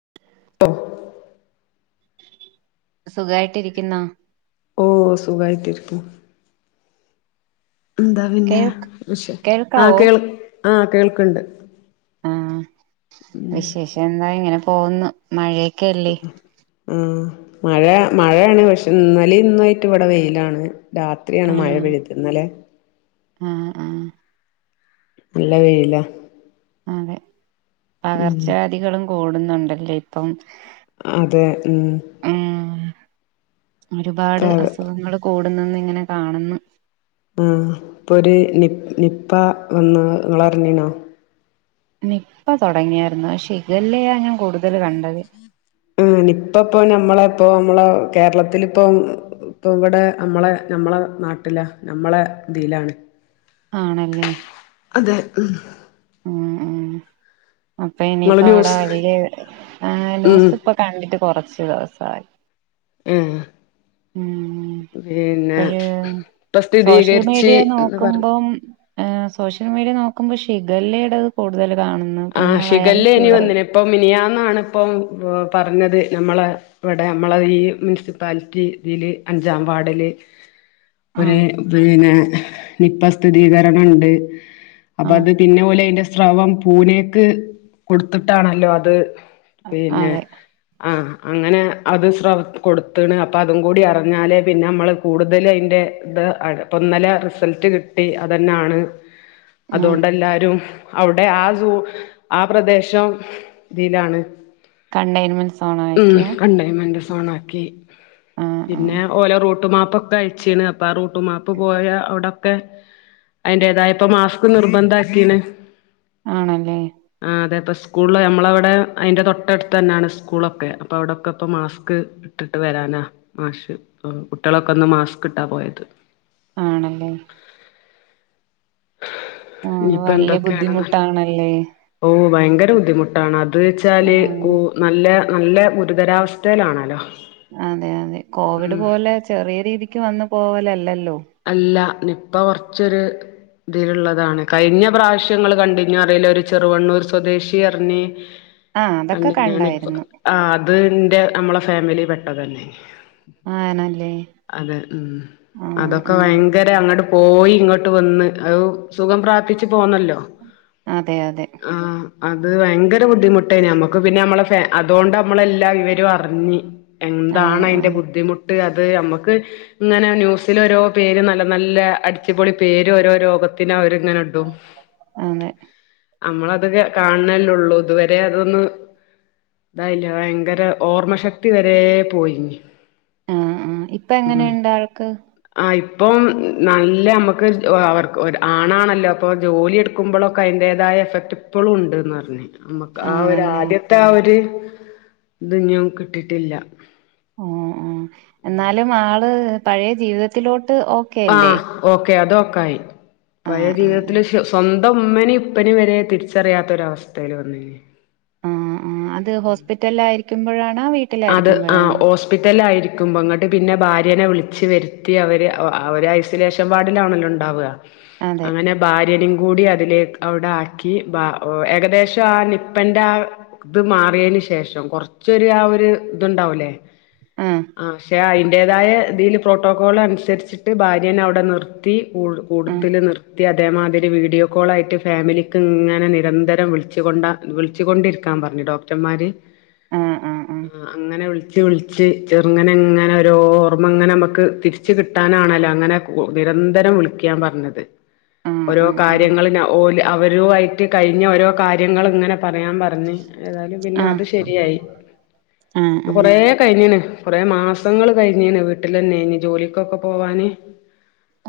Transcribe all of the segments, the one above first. [inaudible] സുഖായിട്ടിരിക്കുന്നോ ഓ സുഖായിട്ടിരിക്കുന്ന് എന്താ പിന്നെ കേൾ ആ കേൾക്കാവോ കേൾ ആഹ് കണ്ട് ആഹ് വിശേഷം എന്താ, ഇങ്ങനെ പോകുന്നു പോവുന്നു മഴേക്ക ല്ലേ ഉം മഴ മഴയാണ് പക്ഷെ ഇന്നലെയും ഇന്നു മായിട്ട് ഇവിടെ വെയിലാണ് രാത്രിയാണ് മഴ ആഹ് പെയഴുതത് ഇന്നലേ ആഹ് ആഹ് നല്ല വെയില അതെ പകർച്ചവ്യാധികളും ഓടുന്നുണ്ടല്ലേ ഇപ്പം അതെ ഉം ആഹ് ഒരുപാട് ആഹ് അസുഖങ്ങൾ കൂട അന്ന് അന്ന് ഇങ്ങനെ കാണുന്നു ആഹ് ഇപ്പൊ ഒര് നി നിപ്പ വന്ന് നിങ്ങളറിഞ്ഞി ണോ നിപ്പ തൊടങ്ങ്യെയായിരുന്നു പക്ഷെ ശില്ലയാ ഞാൻ കൂടുതൽ കണ്ടത് ഉം നിപ്പ ഇപ്പോ ഞമ്മളെ ഇപ്പോ നമ്മള കേരളത്തിലിപ്പോ ഇപ്പ ഇവിടെ നമ്മളെ നമ്മളെ നാട്ടിലാ നമ്മളെ ഇതിലാണ് ആണല്ലേ അതെ ഉം ഉം അപ്പൊ ഇങ്ങള് ഇനിയിപ്പോ അവിടെ ന്യൂസ് വലിയ ഉം ന്യൂസ് ഇപ്പൊ കണ്ടിട്ട് കുറച്ച്. [unintelligible] ഉം ഉം പിന്നെ ഇപ്പഴ് ഇപ്പൊ സ്ഥിതീകരിച്ച് എന്ന് പറഞ്ഞു. അഹ് സോഷ്യൽ മീഡിയ നോക്കുമ്പോ ഷിഗെല്ലയുടേത് കൂടുതല്. ആഹ് ഇനി ഷിഗെല്ല വന്നെനിപ്പം മിനിഞ്ഞാന്ന്. എന്നാണിപ്പം പറഞ്ഞത് നമ്മള് ഇവിടെ നമ്മള് ഈ മുനിസിപ്പാലിറ്റിയി തില് അഞ്ചാം വാർഡില്. ആഹ് ഒരു പിന്നെ നിപ്പ സ്ഥിതീകരണമുണ്ട്. അപ്പൊ ആഹ് അത് പിന്നെ പോലെ ഓല് ഏൽപ്പി റവും പൂനേക്ക് കൊടുത്തിട്ടാണല്ലോ അത്. പിന്നെ അതെ ആഹ് അങ്ങനെ. അത്ത് സ്രവം കൊടുത്തണ് അപ്പം അതും കൂടി അറിഞ്ഞാലെ പിന്നെ നമ്മൾ കൂടുതൽ അതിൻ്റെ ഇത് അപ്പം ഇന്നലെ റിസൾട്ട് കിട്ടി അത് തന്നെയാണ്. ആഹ് അതുകൊണ്ട് എല്ലാരും അവിടെ ആ [unintelligible] ആ പ്രദേശം ഇതിലാണ്. കണ്ടെയൻമെന്റ് സോൺ ഉം ആക്കിയ കണ്ടെയ്ൻമെന്റ് സോണാക്കി. ആഹ് ആഹ് പിന്നെ ഓല റൂട്ട് മാപ് പ്പൊക്കെ അഴിച്ചിണ് അപ്പ ആ റൂട്ടുമാപ്പ് പോയ അവിടൊക്കെ അതിന്റെതായപ്പോ മാസ്ക് നിർബന്ധം ആക്കിണ്. ആണല്ലേ? സ്കൂള് ഞമ്മളവിടെ അതിന്റെ തൊട്ടടുത്ത് തന്നെയാണ് സ്കൂളൊക്കെ, അപ്പ അവിടൊക്കെ ഇപ്പ മാസ്ക് ഇട്ടിട്ട് വരാനാ മാഷ് കുട്ടികളൊക്കെ ഇന്ന് മാസ്ക് ഇട്ടാ പോയത്. ആണല്ലേ? ആഹ് ഇനിയിപ്പ വല്യ എന്തൊക്കെയാണെന്നല്ല ബുദ്ധിമുട്ടാണല്ലേ ഓ ഭയങ്കര ബുദ്ധിമുട്ടാണ് അത് ന്ന് വെച്ചാല് ആഹ് കൂ നല്ല നല്ല ഗുരുതരാവസ്ഥയിലാണലോ. അതെ അതെ കോവിഡ് പോലെ ചെറിയ രീതിക്ക് വന്ന് പോവലല്ല ഇല്ലല്ലോ അല്ല നിപ്പ കുറച്ചൊരു ഇതിലുള്ളതാണ് കഴിഞ്ഞ പ്രാവശ്യങ്ങള് കണ്ടഞ്ഞ അറിയില്ലേ ഒരു ചെറുവണ്ണൂർ സ്വദേശി അറിഞ്ഞി ആഹ് അതൊക്കെ കണ്ട് ഞാനിപ്പോ കണ്ടായിരുന്നു ആ അത് ന്റെ നമ്മള ഫാമിലി പെട്ട തന്നെ ആ നൻ അതെ ഉം അതൊക്കെ ആഹ് വയങ്കര അങ്ങട് പോയി ഇങ്ങട്ട് വന്ന് അഹ് സുഖം പ്രാപിച്ച് പോന്നല്ലോ അതെ അതെ ആഹ് അത് വയങ്കര ബുദ്ധിമുട്ടേ ഞമ്മക്ക് പിന്നെ നമ്മളെ ഫാ അതോണ്ട് നമ്മളെല്ലാ വിവരും അറിഞ് എന്താണ് ആഹ് അയിന്റെ ആഹ് ബുദ്ധിമു ട്ട് അത് ത് അമ്മക്ക് ഇങ്ങനെ ന്യുസിലൊരോ പേര് നല്ല നല്ല അടിച്ചുപൊളി പേര് ഓരോ രോഗത്തിന് അവര് ങ്ങെനെടു അതെ നമ്മളതക്കെ കാൺണെ ല്ലെള്ളു ഇതുവരെ അതൊന്ന് ഇതായില്ല വയങ്കര ഓർമ്മ ശക്തി വരേ പോയിഞ് ആഹ് ആഹ് ഇപ്പം എങ്ങനെയുണ്ട് ആൾക്ക് ആഹ് ഇപ്പം നല്ല നമുക്ക് അവർക്ക് ഒരു ആണാണല്ലോ പ്പോ ജോലി എടുക്കുമ്പോളൊക്കെ അയിൻ്റേതായ എഫക്ട് ഇപ്പളുണ്ട് ന്ന്ർഞ് മ്മക്ക് ആ ഒരു ആണല്ലേ ആദ്യത്തെ ആ ഒര് ഇത് ഇനിം കിട്ടിട്ടില്ല. ആഹ് ആഹ് എന്നാലും ആള് പഴയ ജീവിതത്തിലോ ആഹ് ഓക്കെ അത് ഒ ക്കായി. പഴയ ആഹ് ആഹ് ജീവിതത്തില് ശോ സ്വന്ത ഇപ്പൊമ്മനീം ഇപ്പനീം വരെ തിരിച്ചറിയാത്തൊരവസ്ഥയിൽ വന്നിരിക്കു ആ ആ അത് ഹോസ്പിറ്റലയി ക്കുമ്പഴാ അത് ആ ഹോസ്പിറ്റലയിരിക്കുമ്പൊ ങ്ങ്ട്ട് പിന്നെ ഭാര ര്യനെ വിളിച്ച് വരുത്തി അവര് അവര് ഐസൊലേഷൻ വാർഡിലാണല്ലോ ണ്ടാവ അതെ അങ്ങനെ ഭാര്യടിം കൂടി അതിലേക് അവിടെ ആക്കി ബാ ഏകദേശം ആ നിപ്പന്റെ ആ ഇത് മാറിയതിന് ശേഷം കുറച്ചോരു ആ ഒരു ഇതുണ്ടാവുലേ ആഹ് ക്ഷേ അയി ന്റെതായ ഇതിൽ പ്രോട്ടോക്കോ അനുസരിച്ചിട്ട് ഭാര്യനെ അവിടെ നിർത്തി കുൾ ആഹ് കൂടുതൽ നിർത്തി തേമാതിരി വീഡിയോ കോളായിട്ട് ഫാമിലിക്ക് ഇങ്ങനെ നിരന്തരം വിളിച്ച് കൊണ്ട വിളിച്ചു കൊണ്ടിരിക്കാൻ പറഞ്ഞു ഡോക്ടർമാര് ആ ആ ആ അങ്ങനെ വിളി ച്ച് വിളിച്ച് ചെറുങ്ങനെ ഇങ്ങനെ ഒരോ ഓർമ്മങ്ങനെ നമുക്ക് തിരിച്ച് കിട്ടാനാണല്ലോ അങ്ങനെ നിരന്തരം വിളിക്കാൻ പറഞ്ഞത് ആഹ് ഓരോ ആഹ് കാര്യങ്ങള് ന ഓല് അവരുവായിട്ട് കഴിഞ്ഞ ഒരോ കാര്യങ്ങള്ങ്ങനെ പറയാൻ പറഞ്ഞ് ഏതായാലും പിന്നെ ആഹ് ആഹ് അത് ശരിയായി ആഹ് ആഹ് കൊറെ കഴിഞ്ഞ് ന് കൊറെ മാസങ്ങള് കഴിഞ്ഞീന് വീട്ടിലന്നെയിന് ജോലിക്കൊക്കെ പോവാന്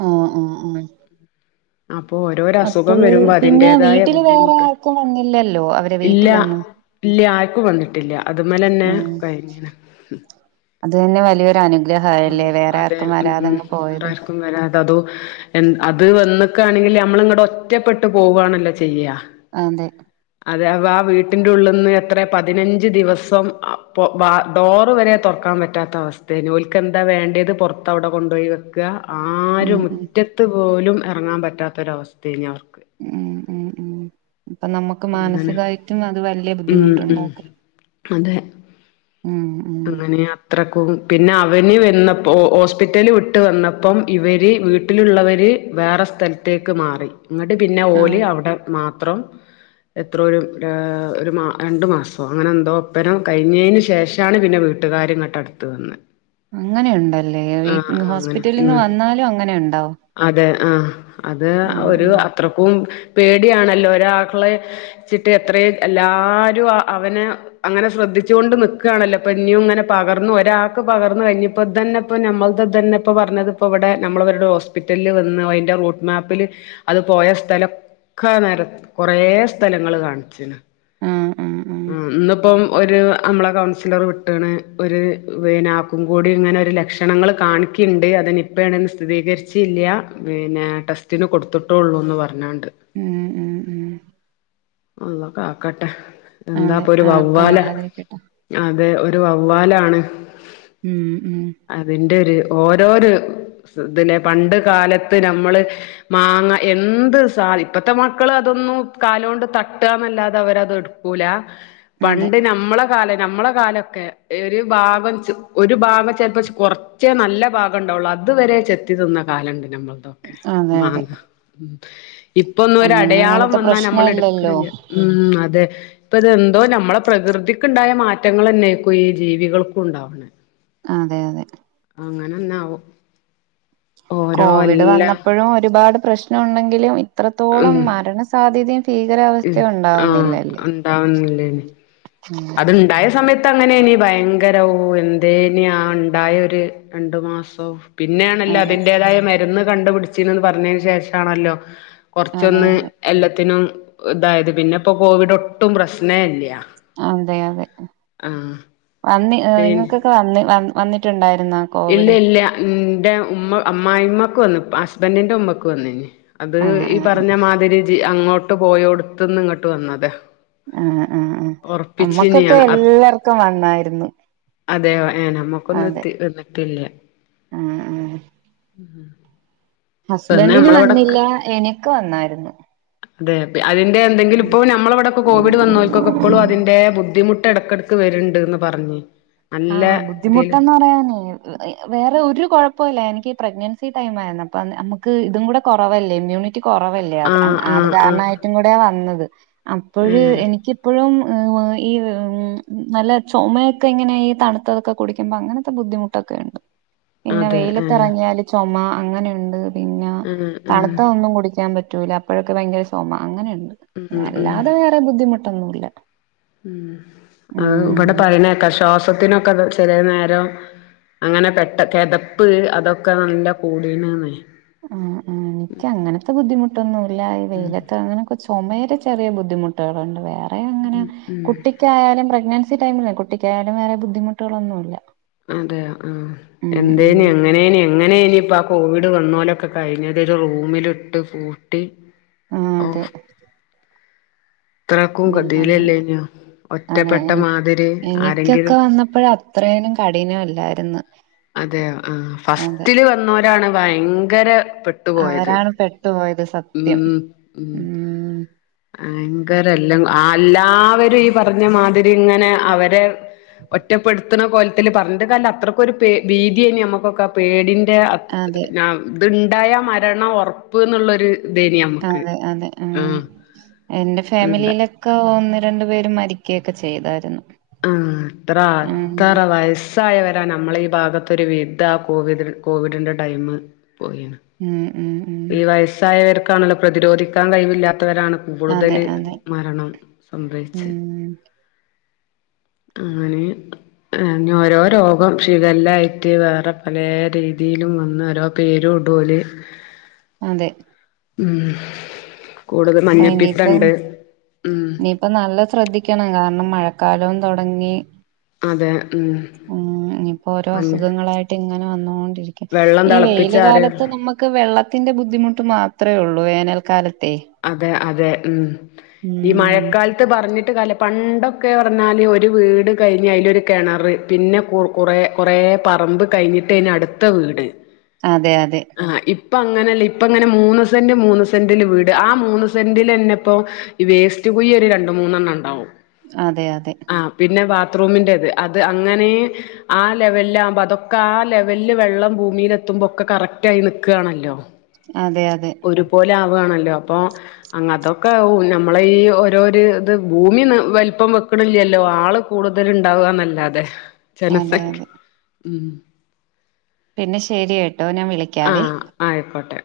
ആ ആ ആ അപ്പൊ ഓരോരസുഖം വരുമ്പോ പിന്നെ അതിന്റതായ വീട്ടില് വേറെ ബുദ്ധിമുട്ട് ആർക്കും വന്നില്ലല്ലോ അവരെ ഇല്ല വീട്ടിലൊന്നും ഇല്ല ആർക്കും വന്നിട്ടില്ല അത് മേലന്നെ ഉം കഴിഞ്ഞിന്ന് അത് തന്നെ വലിയൊരു ഉം അനുഗ്രഹായല്ലേ വേറെ അതെ ആർക്കും ഉം വരാതങ്ങ് പോയത് വേറാർക്കും വരാതെതോ എൻ അത് വന്ന് ക്കാണെങ്കില് നമ്മള്ങ്ങട് ഒറ്റപ്പെട്ട് പോവാണല്ലോ ചെയ്യാ അതെ അതെ അവാ ആ വീട്ടിൻ്റെ ഉള്ളിന്ന് എത്രെ പതിനഞ്ച് ദിവസം അ പൊ വാ ഡോറ് വരെ തൊറക്കാൻ പറ്റാത്ത അവസ്ഥേനു ഓൽക്കെന്താ വേണ്ടേത് പുറത്ത് അവടെ കൊണ്ടോയി വെക്ക ഉം ആരും ഉം മുറ്റത്ത് പോലും എർങ്ങാ പറ്റ പറ്റാത്തൊരവസ്തേനി അവ ഉം ഉം ഉം. ഇപ്പൊ നമ്മുക്ക് അങ്ങനെ മാനസികായിട്ടും അത് വല്യ ഉം ഉം ബുദ്ധിമുട്ടുണ്ടാക്കും. അതെ ഉം ഉം അങ്ങനെ അത്രക്കോ പിന്നെ അവന് വന്നപ്പോ ഹോസ്പിറ്റല് വിട്ട് വന്നപ്പം ഇവര് വീട്ടിലുള്ളവര് വേറെ സ്ഥലത്തേക്ക് മാറി. ഇങ്ങട്ട് പിന്നെ ഓലി ആഹ് അവിടെ മാ എത്രോ എത്രോ ഒരു രണ്ട് മാസോ അങ്ങനെന്തോ ഒപ്പരം കഴിഞ്ഞേന് ശേഷ ആണ് പിന്നെ വീട്ടുകാര് ങ്ങട്ട് അട് ത്ത് വന്നേ. അങ്ങനെയുണ്ടല്ലേ വീ ആഹ് ആഹ് അങ്ങനെ ഹോസ്പിറ്റലിൽ നിന്ന് ഉം വന്നാലും അങ്ങനെ ഉണ്ടാവോ അതെ ആഹ് അത് ഉം ഒരു ഉം അത്രക്കും പേടിയാണല്ലോ ഒരാളെ ചിട്ട് എത്രയും എല്ലാരും അവനെ അങ്ങനെ ശ്രദ്ധിച്ചുകൊണ്ട് നി ക്കാണല്ലോ അപ്പൊ ഇന്നും ഇങ്ങനെ പകർന്നു ഒരാൾക്ക് പകർന്നു കഴിഞ്ഞപ്പോ തന്നെ ഇപ്പോ നമ്മൾ തന്നെ ഇപ്പോ പറഞ്ഞത് ഇപ്പ ഇവിടെ നമ്മൾ അവരുടെ ഹോസ്പിറ്റലില് വന്ന് അതിന്റെ റൂട്ട് മാപ്പില് അത് പോയ സ്ഥലൊക്കെ നേര കൊറേ സ്ഥലങ്ങള് കാണിച്ചീണ് ആഹ് ആഹ് ആഹ് ആ ഇന്ന്പ്പം ഒരു അമ്മളെ കൗൺസിലർ വിട്ട്ണ്. ഒരു പിന്നെ ആക്കും കൂടി ഇങ്ങനെ ഒരു ലക്ഷണങ്ങള് കാണിക്കിണ്ട്. അതിനി നിപ്പ ആണെന്ന് സ്ഥിരീകരിച്ചല്ല പിന്നെ ടെസ്റ്റിന് കൊടുത്തിട്ടോള്ളൂന്ന് പർഞ്ഞാണ്ട്. ഉം ഉം ഉം. അള്ളൊ കാക്കട്ടെ. അതെ എന്താപ്പൊ ഒരു ആർക്കും വവ്വാല വരാതിരിക്കട്ടെ അതെ ഒരു വവ്വ വാലാണ്. ഉം ഉം അതിന്റെ ഒരു ഓ ഓരോരു ഇതിലെ പണ്ട് കാലത്ത് നമ്മള് മാങ്ങ എന്ത് സ ഇപ്പത്തെ മക്കൾ അതൊന്നും കാല കൊണ്ട് തട്ടുക എന്നല്ലാതെ അവരത് എടു ക്കൂല. അതെ പണ്ട് നമ്മളെ കാല നമ്മളെ കാലൊക്കെ ഒരു ഭാഗം ഒരു ഭാഗം ചെലപ്പ കുറച്ചേ നല്ല ഭാഗം ഉണ്ടാവുള്ളു അതുവരെ ചെത്തി തിന്ന കാലമുണ്ട്. നമ്മളതൊക്കെ അതെ അതെ മാങ്ങ ഇപ്പൊന്നും ഒരു അന്നൊന്നും അടയാളം അങ്ങനത്തെ വന്നാ നമ്മൾ പ്രശ്നം ഇല്ലല്ലോ എടുക്കണില്ലേ ഉം അതെ. ഇപ്പ ഇതെന്തോ നമ്മളെ പ്രകൃതിക്കുണ്ടായ മാറ്റങ്ങൾന്നെ ആക്കും ഈ ജീവികൾക്കും ഉണ്ടാവണെ അതെ അതെ. അങ്ങനെന്നാവും. കോവിഡ് വന്നപ്പോഴും ഒരുപാട് പ്രശ് പ്രശ്നമുണ്ടെങ്കിലും ഉം എത്രത്തോളം മരണ സാധ്യതയും ആഹ് ഇണ്ടാവുന്നില്ലേ ഉം ഉം അത്ണ്ടായ സമയത്ത് ഇപ്പങ്ങനേനി ഭയങ്കര്വാ എന്തേനി ആഹ് ഇണ്ടായൊര് രണ്ട് മാസൊം. പിന്നെ ആണല്ലോ അതെ അതിന്റേതായ മരുന്ന് കണ്ടുപിടിച്ചീന്നത് പറഞ്ഞതിന് ശേഷാണല്ലോ അതെ കുറച്ചൊന്ന് അതെ എല്ലത്തിനും തായത് പിന്നെ ഇപ്പോ കോവിഡോട്ടും പ്രശ്നേല്ല്യ അതെ അതെ വന്നി ഹ് ങ്ങക്കൊക്കെ അന്ന്‌ വാ വന്നിട്ടുണ്ടായിരു ഇല്ലെ ഇല്ല ഇന്റെ ഉമ്മ ഹ് അം മ്മായിയമ്മക്ക് വന്ന്പ്പ ഹസ്ബന്റിന്റെ ഉമ്മക്ക് വന്നീനി. അത് ആഹ് ഈ ആഹ് പറഞ്ഞ മാതിരി ജ് അങ്ങോട്ട് പോയോട്ത്ത്ന്ന് ഇങ്ങട്ട് വന്നത എഹ് എഹ് എഹ് നമ്മക്കൊക്കെ എല്ലാർക്കും വന്നായിരുന്നു അതെ ഏഹ് നമുക്കൊന്നും എത്തി എത് എഹ് എഹ് ഉം ഹസ്ബൻഡിന് വന്നില്ല. എനക്ക് വന്നായ്രുന്നു. അതേബ്യ അതിന്റെ എന്തെങ്കിലും പ്പോൾ നമ്മളെ ഇവടൊ കോവിഡ് വന്നോൽക്കൊക്കെ ഇപ്പളും അതിന്റെ ബുദ്ധിമുട് ഇടക്കിടക്ക് വരുണ്ട് എന്ന് പറഞ്ഞു. ആഹ് ബുദ്ധിമുട്ടെന്ന് പറയാന്. വേറെ ഒരു കൊഴപ്പമില്ല എനിക്ക് പ്രെഗ്നൻസി ടൈം ആയിരുന്നു, അപ്പൊ നമുക്ക് ഇതും കൂടെ കുറവല്ലേ ഇമ്മ്യൂണി റ്റി കുറവല്ലേ അത് ആഹ് അത് ആഹ് ആഹ് കാരണമായിട്ടും കൂടെയ വന്നത്. അപ്പോഴ ആഹ് എനിക്ക് എനിക്കിപ്പോഴും. [unintelligible] നല്ല ചുമയൊക്കെ ഇങ്ങനെയും. തണുത്തതൊക്കെ കുടിക്കുമ്പൊ അങ്ങനത്തെ ബുദ്ധിമുട്ടൊക്കെ ഉണ്ട്. പിന്നെ അതെ ആഹ് വെയിലത്തിറങ്ങിയാല് ചുമ. അങ്ങനെയുണ്ട് ഇത് പിന്നെ ആഹ് ആഹ് തണുത്ത ഒന്നും കുടിക്കാൻ പറ്റ പറ്റൂല അപ്പോഴൊക്കെ ഭയങ്കര ചുമ അങ്ങനെയുണ്ട്. ഉം അല്ലാതെ വേറെ ബുദ്ധിമുട്ട്. ഒന്നുല്ല ഉം അത് ഇവിടെ പറയണ കേക്കാം ശ്വാസ ഇതു ഒക്കെ ചിലനേരം അങ്ങനെ പെട്ട കെതപ്പ് അതൊക്കെ നല്ല കൂടീനൂന്നെ. ഉം ഉം എനിക്ക് അങ്ങനത്തെ ബുദ്ധിമുട്ടൊന്നുമല്ല, ഈ വെയിലത്തെ അങ്ങനെ കൊറച്ചു. ചുമയിടാ ചെറിയ ബുദ്ധിമുട്ടുകളുണ്ട് വേറെ അങ്ങനെ കുട്ടിക്കായാലും പ്രെഗ്നന്റ് ടൈമിൽ കുട്ടിക്കായാലും വേറെ ബുദ്ധിമുട്ടുകളൊന്നുമില്ല. അതെയോ ആഹ് എന്തേ എങ്ങനെ എങ്ങനെനി ഇപ്പ കോവിഡ് കോവിഡ് വന്നൊരൊക്കെ കഴിഞ്ഞത് ഒരു റൂമിലിട്ട് പൂട്ടി ആഹ് അതെ. ഓഹ് ഇത്രക്കും ഗതിയിലല്ലേനോ അതെ ഒറ്റപ്പെട്ട മാതിരി എനിക്കൊക്കെ ആരെങ്കിലും വന്നപ്പോഴ അത്രേനും കഠിനം അല്ലായിരുന്നു. അതെയോ ആഹ് ഫസ്റ്റില് വന്നോരാണ് ഭയങ്കര പെട്ടുപോയത് അവരാണ് പെട്ടു പോയത്. ഉം സത്യം ഉം. ഭയങ്കര എല്ലാം ആ എല്ലാവരും ഈ പറഞ്ഞ മാതിരി ഇങ്ങനെ അവരെ ഒറ്റപ്പെടുത്തണ കൊലത്തില് പറഞ്ഞ കാല അത്രക്കൊ ഒരു ഭീതിയ നമ്മുക്കൊക്കെ പേടിൻ അതെ [unintelligible] ഉണ്ടായ മരണം ഉറപ്പ് എന്നുള്ളൊരു ഇതേനി നമ്മക്ക് അതെ അതെ ഉം ആഹ് എന്റെ ഇണ്ട് ഫാമിലിയിലൊക്കെ വന്ന് രണ്ടു പേര് മരിക്കയൊക്കെ ചെയ്താരുന്നു ആഹ് അത്ര അത്തറ വയസ്സായവ [unintelligible] നമ്മളെ ഈ ഭാഗത്ത് ഒരു വീട്ടാ കോവിദ് കോവിഡിന്റെ ടൈമ് പോയിന് ഉം ഉം ഉം ഈ വയസ്സായവർ [unintelligible] പ്രതിരോധിക്കാൻ കഴിവില്ല ത്തവരാണ് അതെ കൂടുതല് അതെ മരണം സംഭവിച്ച് ഉം അങ്ങനെ ഓരോ രോഗം ഷിഗല്ലായിട്ട് വേറെ പല രീതിയിലും വന്ന് ഓരോ പേരും ഇടും ഓല് അതെ ഉം കൂടുതൽ ആഹ് ഇനിയിപ്പം മഞ്ഞപ്പിത്തണ്ട് ഉം ഇനിയിപ്പ നല്ല ശ്രദ്ധിക്കണം കാ [unintelligible] മഴക്കാലവും തുടങ്ങി അതെ ഉം ഉം ഇനിയിപ്പോ ഓരോ മഞ്ഞ അസുഖങ്ങളായിട്ട് ഇങ്ങനെ വന്നൊണ്ട് [unintelligible] വെള്ളം ഈ വെയില് തിളപ്പിച്ചാറിയ കാലത്ത് നമ്മക്ക് വെള്ളത്തിന്റെ ബുദ്ധിമുട്ട് മാ [unintelligible] ഉള്ളൂ വേനൽക്കാല അതെ അതെ മ് ഈ ഉം മഴക്കാലത്ത് പറഞ്ഞിട്ട് കല പണ് ഇവിടൊക്കെ പറഞ്ഞാല് ഒരു വീട് കഴിഞ്ഞ് അയിലൊരു കെണറ് പിന്നെ കു കൊറെ കൊറെ പറമ്പ് കഴിഞ്ഞിട്ടാന് അടുത്ത വീട്. അതെ അതെ ആഹ് ഇപ്പ അങ്ങനല്ല ഇപ്പ ഇങ്ങനെ മൂന്ന് സെന്റ് മൂന്ന് സെന്റില് വീ ട് ആ മൂന്ന് സെന്റിലെന്നെപ്പോ വേസ്റ്റ് കുഴി ഒരു രണ്ട് മൂന്നെണ്ണണ്ടാവും. അതെ അതെ ആ പിന്നെ ബാ ബാത്റൂമിന്റത് അത് അങ്ങനെ ആ ലെവലിലാകുമ്പോ അതൊക്കെ ആ ലെവലില് വെള്ളം ഭൂമിയിലെത്തുമ്പോക്കെ കറക്റ്റ് ആയി നിക്കാണല്ലോ. അതെ അതെ ഒരുപോലെ ആവാണ ല്ലോ അപ്പോ അങ്ങതൊക്കെ ഉ നമ്മള് ഈ ഓരോരു ഇത് ഭൂമി ഒന്ന് വലിപ്പം വെക്കണില്ലല്ലോ ആള് കൂടുതൽ ഇണ്ടാവുവാന്നല്ലാതെ. അതെ അതെ മ് പിന്നെ ശെരിയട്ട് ട്ടോ ഞാൻ വിളിക്കാവേ. ആ